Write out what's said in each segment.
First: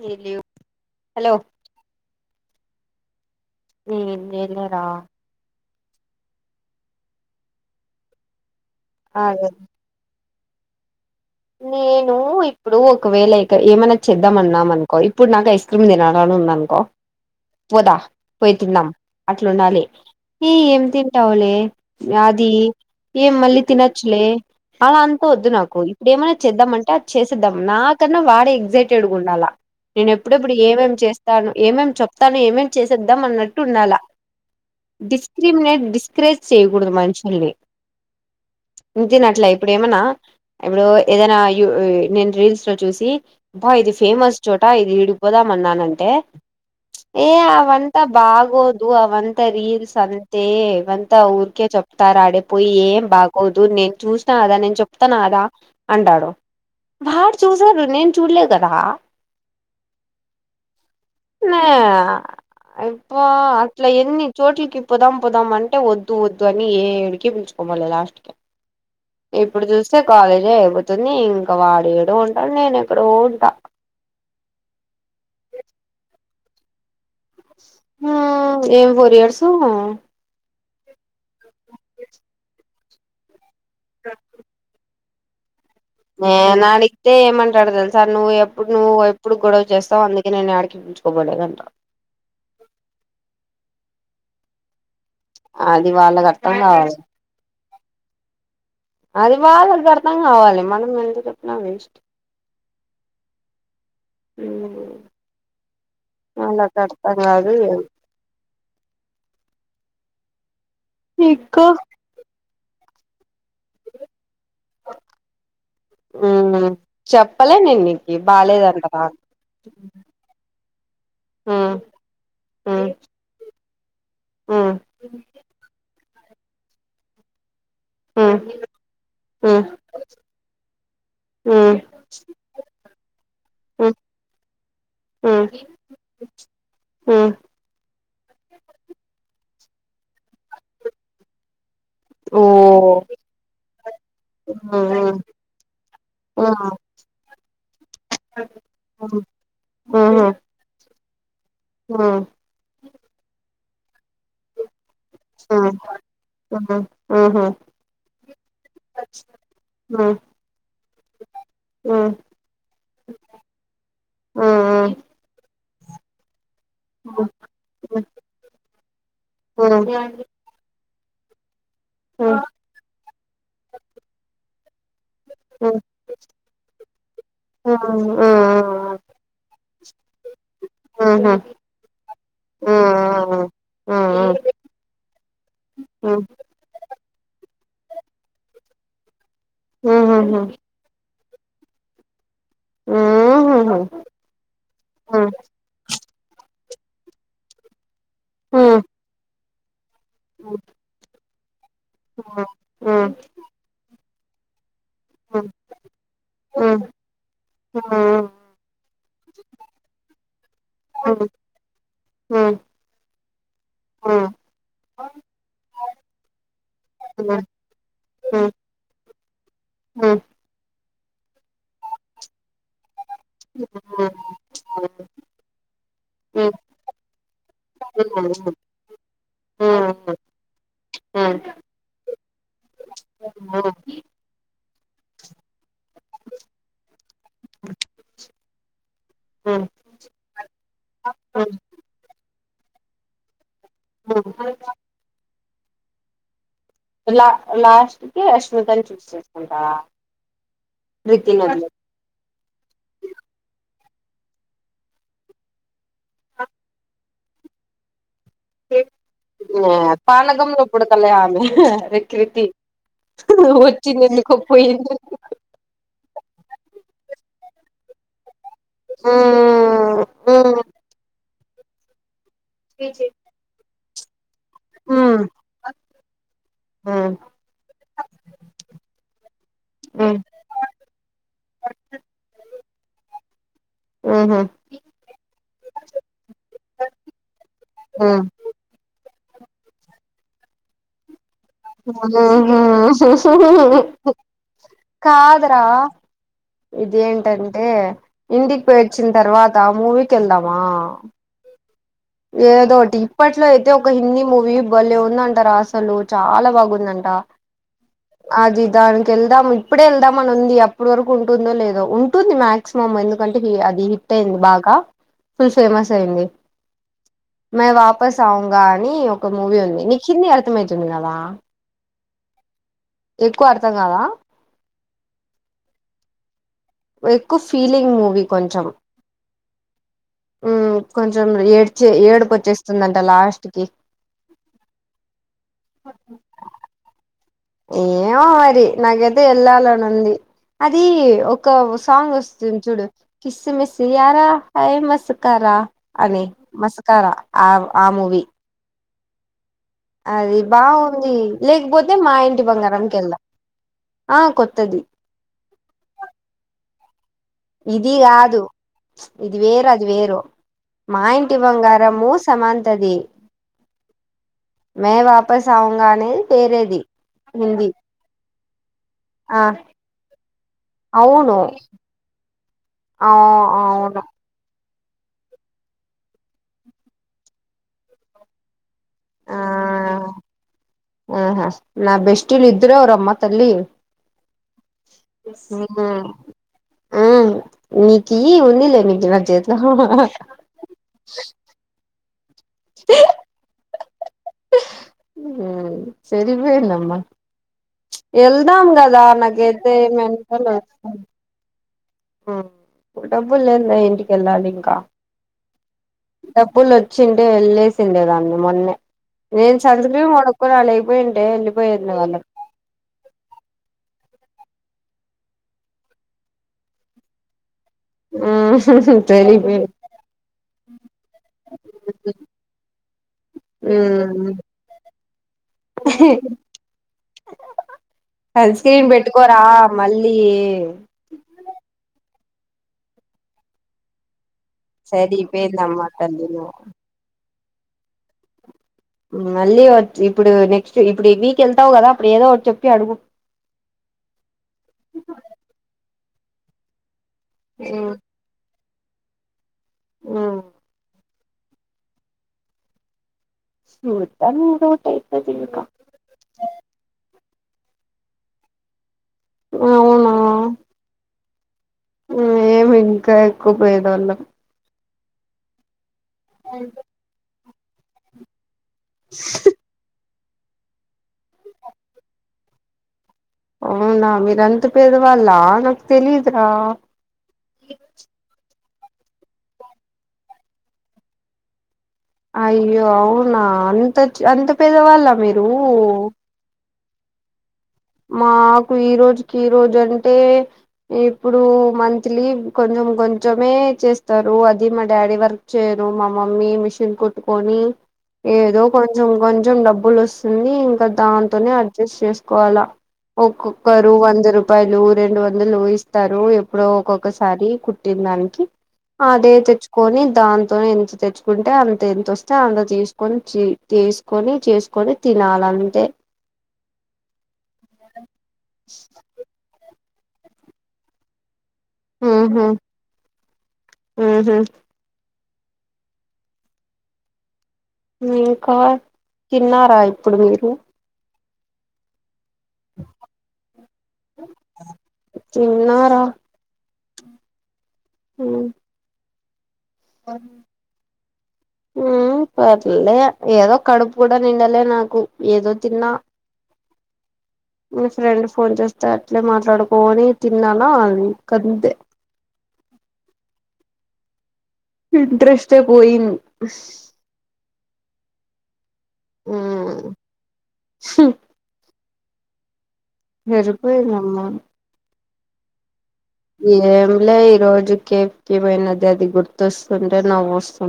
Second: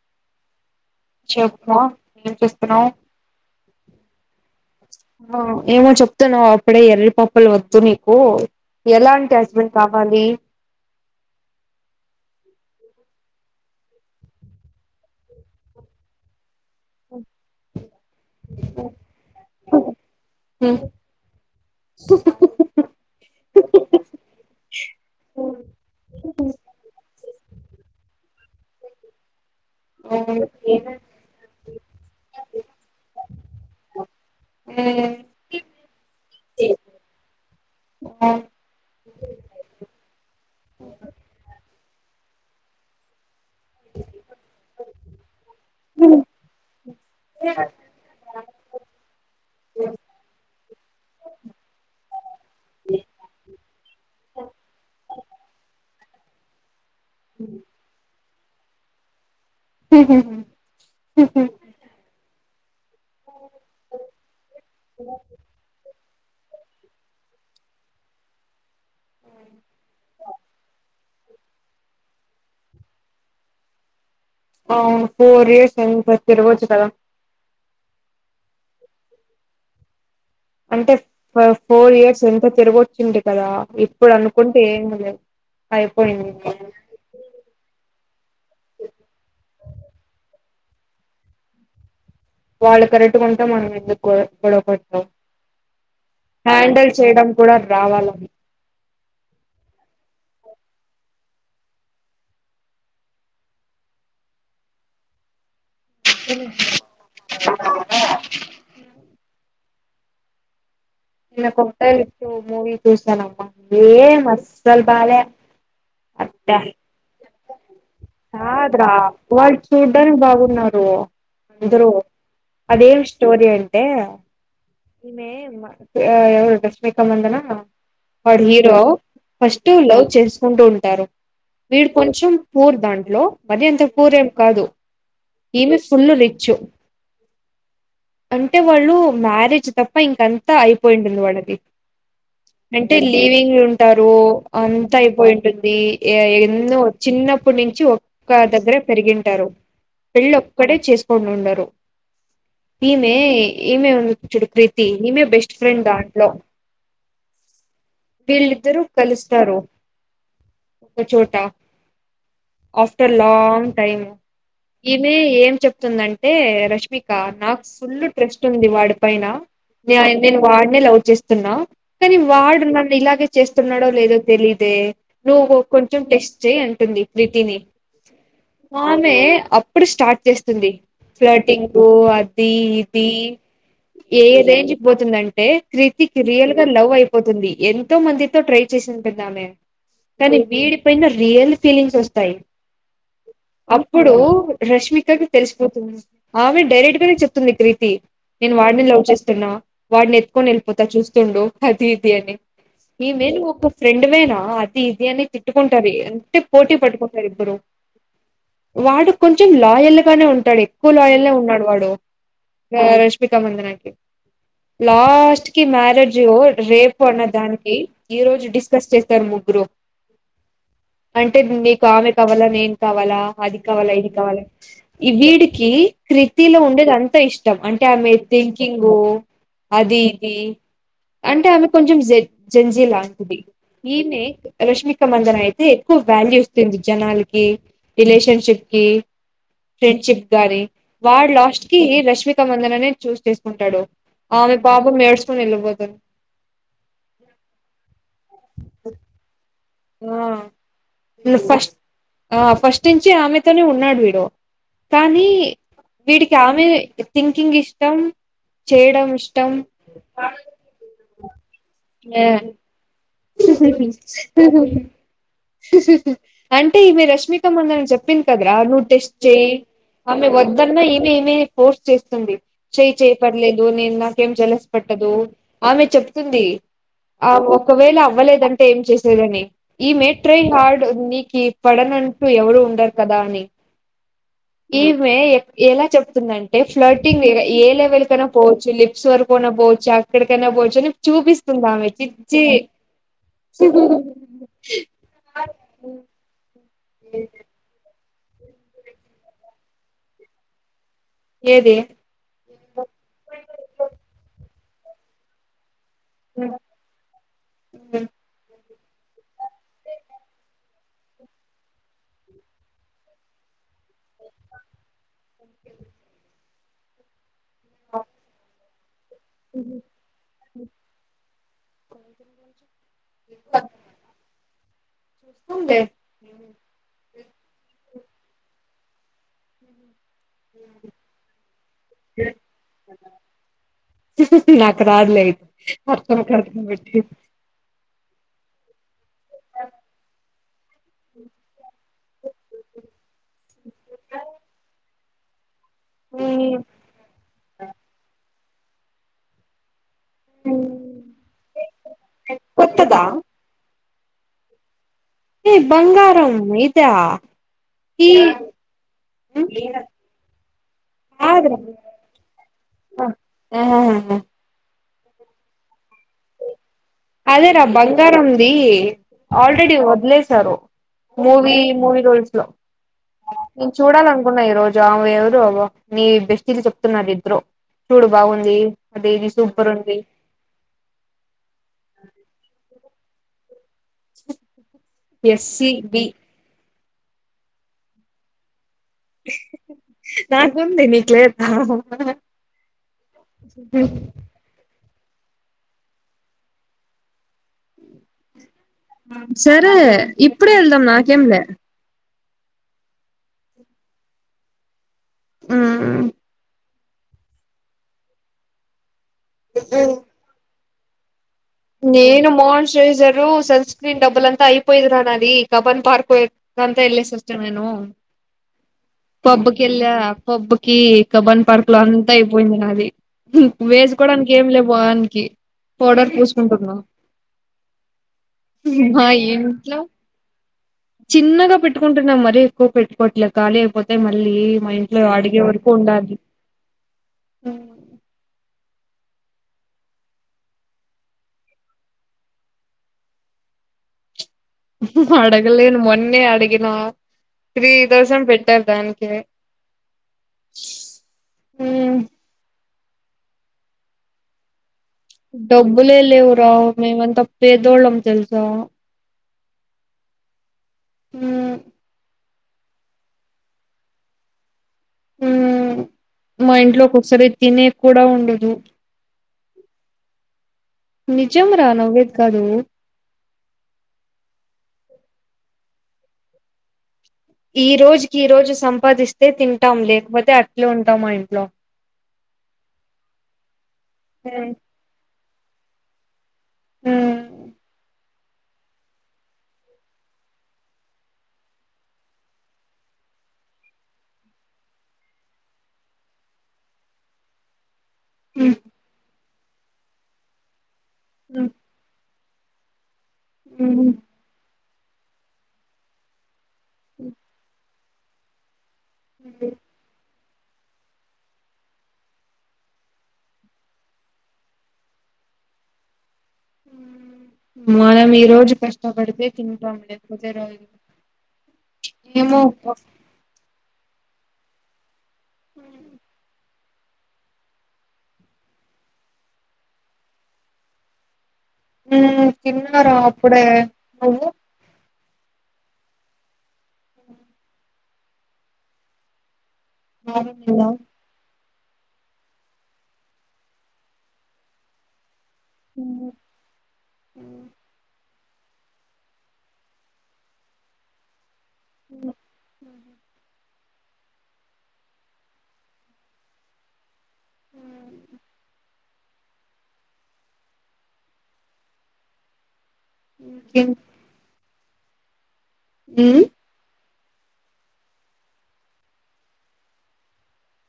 Hello చెప్పు ఏం చేస్తున్నావ్ ఏం చేయలే రా ఏమో చెప్తున్నావ్ అప్పుడే ఎర్రి పప్పలు వద్దు నీకు ఎలాంటి అదే హస్బెండ్ కావాలి నేను ఇప్పుడు ఒకవేళ ఏమైనా చేద్దామన్నామనుకో ఇప్పుడు నాకు ఐస్ క్రీమ్ తినాలని ఉందనుకో అ పోదా పోయి తిందాం అట్లుండాలి ఈ హ్మ్ ఏమి తీ తింటావులే అది ఏం మళ్ళీ తినొచ్చలే అలా అనుకోవద్దు నాకు ఏమైన్నా చేద్దామంటే అది చేసేద్దాం నాకన్నా వాడే ఎగ్జైటెడ్ గా ఉండాలా నేను ఎప్పుడెప్పుడు ఓకే. ఏమేమి చేస్తాను ఏమేమి చెప్తాను ఏమేం చేసేద్దాం అన్నట్టు ఉండాలా ఎ ప్రతి మినిట్ డిస్కరేజ్ చేయకూడదు మనుషుల్ని ఇంతనిట్ల ఇప్పుడేమన్నా ఇప్పుడు ఏదైనా యు నేను రీల్స్లో చూసి అబ్బ ఇది ఫేమస్ చోట ఇది విడిపోదామన్నానంటే ఏ అవంతా బాగోదు అవంతా రీల్స్ అంతే ఇవంతా ఊర్కే చెప్ప తారు ఆడిపోయి ఏం బాగోదు నేను చూసిన కదా నేను చెప్తాను కదా అంటడు వాడు చూసాడు నేను చూడలే కదా హ ఇప్పు అట్లా ఎన్ని చోట్లకి పోదాం పోదామంటే వద్దు వద్దు వద్దు అని ఏ ఏడికి పిలుచుకుపోల లాస్ట్ కి ఇప్పుడు చూస్తే కాలేజే అయిపోతుంది ఇంకా వాడేడో ఉంటాడు నేను ఎక్కడో ఉంటా అ ఫోర్ ఇయర్స్ అయింది మరి తిరగొచ్చు కదా ఆ ఏం ఫోర్ ఇయర్స్ అంటే ఫోర్ ఇయర్స్ ఎంత తిరగొచ్చింటి కదా ఇప్పుడు అనుకుంటే ఏమి లేదు అయిపోయింది నేనాడి అతే ఏమంటాడు తెలుసా నువ్వు ఎప్పుడు నువ్వు ఎప్పుడు గొడవ చేస్తావు అందుకే నేను ఎడికి పిలుచుకు పోలేదు అంటాడు వాళ్ళు కరెట్టుకుంటే మనం ఎందుకు గొడవ పడతాం అది వాళ్ళకి అర్థం హ్యాడిల్ కావాలి చేయడం కూడా రావాల అది వాళ్లకుఅర్థం కావాలి మనం ఎందుకు చెప్పిన ఇష్టం వాళ్లకు అర్థం కాదు ఏం నిన్న ఇంకా కొతా ఇచ్చటు మూవి చూసానమ్మ ఏమస్సలు బాలె అబ్బే హ్మ్ చెప్పలే నేను నీకి బాలేదంట కాదురా వాడు చూడ్డానికి బాగున్నాడు హ్మ్ ఏందిరో హ్మ్ అదే ఇష్ స్టోరి అంటే హ్మ్ ఈమె ఎవరు రష్మిక మధనా హ్మ్ వాడు హీరో హ్మ్ ఫస్ట్ లవ్ చేసుకుంటూ ఉంటారు హ్మ్ వీడు కొంచెం పూర్ దాంట్లో మరి అంత హ్మ్ పూరేం కాదు హ్మ్ ఈమె ఫుల్లు రిచ్చు హ్మ్ అంటే వాళ్ళు మ్యారేజ్ తప్ప ఇంకంతా అయిపోయింటుంది వాళ్ళది ఓ అంటే లీవింగ్ ఉంటారు అంత అయిపోయి ఉంటుంది ఎన్నో చిన్నప్పటి నుంచి ఒక్క దగ్గరే పెరిగింటారు పెళ్ళ [unintelligible] ఉండరు ఆ ఈమె ఈమె ఉంది చూడు ప్రీతి ఇమే బెస్ట్ ఫ్రెండ్ దాంట్లో వీళ్ళిద్దరు కలుస్తారు ఒక చోట ఆ ఆఫ్టర్ లాంగ్ టైమ్ ఈమె ఏం చెప్తుందంటే రష్ మిక నాకు ఫుల్లు ట్రస్ట్ ఉంది వాడి పైన న నేను వాడినే లవ్ చేస్తున్నా కానీ వాడు నన్ను ఇలాగే చేస్తున్నాడో లేదో తెలిదే నువ్వు కొంచెం టెస్ట్ చేయి అంటుంది ప్రీతిని ఆ ఆమె అప్పుడు స్టార్ట్ చేస్తుంది ఫ్లటి [unintelligible] అది ఇది ఆ ఏ రేంజ్ పోతుందంటే క్రితిక్ రియల్ గా లవ్ అయిపోతుంది ఎంతో మందితో ట్రై చేసింటుందామే కానీ వీడి పైన రియల్ ఫీలింగ్స్ వస్తాయి అప్పుడు రష్మికకి తెలిసిపోతుంది ఆమె డైరెక్ట్ గానే చెప్తుంది [unintelligible] నేను వాడినే లవ్ చేస్తున్నా వాడిని ఎత్తుకొని వెళ్ళిపోతా చూస్తుండు అది ఈమె నువ్వు ఒక ఫ్రెండ్ వేన ఇది అని తిట్టుకుంటారు అంటే పోటీ పట్కుంటారు ఇబరు వాడు కొంచెం లాయల్ గానే ఉంటాడు ఎక్కువ లాయల్ గా ఉన్నాడు వాడు రష్మికా మందనాకి లాస్ట్ కి మ్యారేజ్ రేపు అన్న దానికి ఈ రోజు డిస్కస్ చేస్తారు ముగ్గురు అంటే నీకు ఆమె కావాలా నేను కావాలా అది కావాల ఇది కావాల ఈ వీడికి క్రితిలో ఉండేది అంత ఇష్టం అంటే ఆ మీద థింకింగు అది ఇది అంటే ఆమె కొంచెం జ జంజి లాంటిది ఈమె రష్మిక మందన అయితే ఎక్కువ వాల్యూ ఇస్తుంది జనాలకి రిలేషన్షిప్ కి ఫ్రెండ్షిప్ గాని వాడు లాస్ట్కి రష్మిక మందననే చూస్ చేసుకుంటాడు ఆమె పాపం ఏడుచు [unintelligible] వెళ్ళిపోతది. లా లాస్ట్ కి రష్మికని చూసి చేసుకుంటడా ఆ [unintelligible] ఆ ఫస్ట్ నుంచి ఆమెతోనే ఉన్నాడు వీడు కానీ వీడికి ఆమె థింకింగ్ ఇష్టం చేయడం ఇష్టం పానకంలో పుడకలే ఆమె [unintelligible] వచ్చంది ఎందుకో పోయింది [unintelligible] అంటే ఈమే రష్మిక మందన చెప్ చెప్పింది కదరా నువ్ టెస్ట్ చేయి మ్మ్ ఆమె మ్మ్ వద్దన్నా ఈమే ఈమే ఫోర్స్ చేస్తుంది చేయి చెయ్ పర్లేదు నేను నాకేం జలస్ పట్టదు ఆమె చెప్తుంది మ్మ్ ఆ ఒకవేళ అవ్వలేదంటే ఏం చేసేదని ఈమె మ్మ్ ట్రై హార్డ్ నీకి పడనంటు ఎవరు ఉండరు కదా అని ఆహ ఈమె ఎలా చెప్తుందంటే ఫ్లటింగ్ ఏ లెవెల్ కైన మ్మ్ పోవచ్చు లీ [unintelligible] చూపిస్తుందామే చీ చ్చీ మ్మ్ కద్రా ఇదిఎంటంటే ఇంటికి పోయోచ్చిన తర్వాత మూవీకకేళ్దామా ఏది ఏదోటి ఇప్పట్లో అయితే ఒక హిందీ మూవీ బలే ఉంద అంట రాస్ అసలు చాలా బాగుందంట అది దానికి వెళ్దాం ఇప్పుడే వెళ్దామ అని ఉంది అప్పుడు వరకు ఉంటుందో లేదో ఉంటుంది మాక్సిమం ఎందుకంటే అది టైన్ది బాగా ఫుల్ ఫేమస్ అయింది మై వాపస్ అవుంగా అని ఒక మూవీ ఉంది నీకు హింది అర్థంమవుతుంది కదా ఎక్కువ అర్థం కాదా ఉంది ఏంది ఎక్కువ ఫీలింగ్ మూవీ కొంచెం ఉమ్ కొంచెం ఏడ్చే ఏడుపోచ్చేస్తుందంట లాస్ట్కి నాకు రాదులే అర్థం కాదు ఏమో మరి నాకైయితే వెళ్ళాలని ఉంది అది ఒక సాంగోస్తుంది చూడు కిస్సు మిస్సుయర హై మస్ కారా అని ఉమ్ మస్కారా ఆ ఆ మూవీ అది బాగుంది లేకపోతే మా ఇంటి కొత్తదా బంగారంకేళ్దాం ఆ కొత్తది ఏ బంగారం ఇదా ఇది కాదు ఇది వేరది వేరు మా ఇంటి బంగారము సమాంతది ఆహ మై వాపస్ ఆవుంగనేది వేరేది అదేరా హిందీ బంగారంది ఆ ఆల్రెడి వదిలేసారు మూవీ మూవీ రూల్స్లో అవు ఆ అవును చూడాలనుకున్న ఈ రోజు ఆ ఎవరు నీ బెస్టీ లు చెప్తున్నారు ఇద్దరు చూడు బాగుంది దే సూపర్ ఉంది ఆహ నా బెస్ట్లద్దరమ్మ తల్లి ఉహ ఎస్సి బి ఆ నీకి ఉందిలే నీకు నా చేతిలో ఉమ్ ఉమ్ సరివేనమ్మా ఎల్దా కా లనగేతే మంటల ఏంలే ఉమ్ డబ్బులు లేదే ఇంటికిళ్ళాలి ఇంకా ఉమ్ డబ్బులు వచ్చిండే వెళ్ళేసిండే దాన్ని మొన్నే నేను చదుకు మొడ కుడలగిపోయింట నేను మోహన్ శ్రైజరు సన్ స్క్రీన్ డబ్బుల్ అంత అయిపోయిరా నా అది కబన్ పార్క్ వ అంతా ఇల్లి సిస్టర్ నేను ఆ పబ్బుకేళ్ళా పబ్బుకి కబన్ పార్క్ లో అంతా అయిపోయింది అది ఉమ్ వేసుకోవడానికి ఏమిలే మోహనికి పౌడర్ పుస్ కుంటుంద సన్ స్క్రీన్ మా పెట్టుకోరా ఏంట్లో మళ్ళీ చిన్నగా పెట్టుకుంటున్నాం మరి ఎక్కువ పెట్టుకోట్లే ఖాళీ అయిపోతే మళ్ళీ మా ఇంట్లో అడిగే వరకు సరిపోయిందమ్మా ఉండాలి తల్లి నువ్వు మళ్ళీ ఇప్పుడు నెక్స్ట్ ఇప్పుడు ఈ వీక్ వెళ్తావు కదా అప్పుడు ఏదో ఒక చెప్పి అడుగు అడగలేను మొన్నే అడిగినా త్రీ థౌసండ్ పెట్టారు దానికి ఆ ఉమ్ చూద్దాం ఏదో ఒకటి అయితది ఇంగా లే లేవురా మేమంతా పేదోళ్లం తెలుసా అవునా ఉమ్ మేము ఇంకా ఎక్కువ పేదోళ్ళం ఉ మా ఇంట్లో ఒక్కొక్కసారి తినేది కూడా ఉండదు నిజం రా నవ్వేది కాదు అవునా మీరంత పేదవాళ్ళ నాకు తెలీదురా ఈ రోజుకి ఈ రోజు సంపాదిస్తే తింటాం లేకపోతే అట్లే ఉంటాం మా ఇంట్లో అయ్యో అవునా అంత అంత మ్మ్, పేదవాళ్ల మీరు ఉమ్ మాకు ఈ రోజుకి ఈ రోజు అంటే ఇప్పుడు మంత్లీ కొంచెం కొంచమే చేస్తారు అది మా డాడీ వర్ చేరు మా మమ్మీ మిషన్ కుట్టుకొని ఏదో కొంచెం కొంచెం డబ్బులు వస్తుంది ఇంకా మ్మ్, దాంతోనే అడ్జస్ట్ చేసుకోవాలా మ్మ్, ఒక్కొక్కరు మ్మ్. వంద రూపాయలు రెండు వందలు ఇస్ స్తారు ఎప్పుడో ఒక్కొక్కసారి కుట్టిన దానికి అదే తెచ్చుకొని దాంతోనే ఇంత తెచ్చు కుంటే అంత ఎంతొస్తే అంత తీసుకొని తీసుకొని చేసుకొని తినాల అంతే మనం ఈ రోజు కష్టపడితే తింటాం లేకపోతే రోజు ఏమో ఉహు అబ్బా ఉహు హ ఇంకా తిన్నారా ఇప్పుడు మీరు తిన్నారా అప్పుడే నువ్వు తిన్నారా ఆ నాలుగు తిన్నావా? పర్లే ఏదో కడుపు కూడా నిండలే నాకు ఏదో తిన్నా మ్మ్, మ్మ్, మ్మ్. మీ ఫ్రెండ్ ఫోన్ చేస్తూ త అట్లే మాట్లాడుకోనీ తిన్నానా ఇంకా అంతే ఇంట్రెస్టే పోయి ఆ ఉ ఇంకేం ఎరుపైందమ్మా ఉమ్ ఏం లే ఈరోజు కేఎఫ్ కి పోయినా అది గుర్తొస్తుంటే నవ్వు వస్తు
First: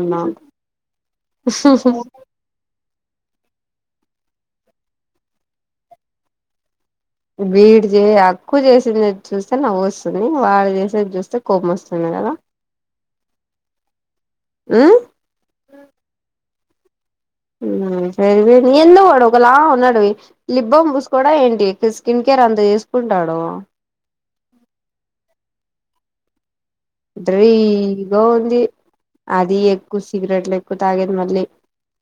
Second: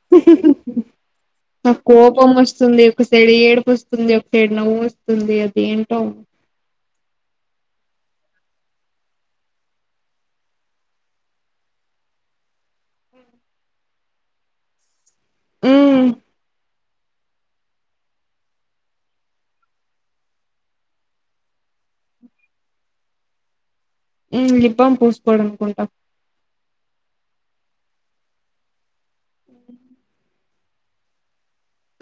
నాకు కోపం వస్తుంది ఒకసైడు ఏడుపు వస్తుంది ఒకసైడు నవ్వు వస్తుంది అది ఏంటో వీడి చే ఎక్కువ చేసింది చూస్తే నవ్వు వస్తుంది వాడు చేసేది చూస్తే కోపం వస్తుంది కదా ఉ ఊ మూ నావి ఏంటి ఏంటివి ఏందో వాడు ఒకలా ఉన్నాడువి లిప్ బామ్ పూసుకోడా ఏంటి స్కిన్ కేర్ అంత చేసుకుంటాడూ ఉమ్ లిప్ బామ్ పూసుకోడు అనుకుంటా డ్రై గా ఉంది అదీ ఎక్కువ సిగరెట్లు ఎక్కువ తాగేది మళ్ళీ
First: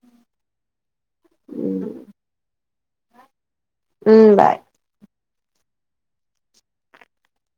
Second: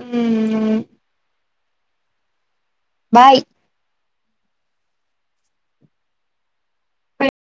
ఊనా ఊ బాయ్ ఊ బాయ్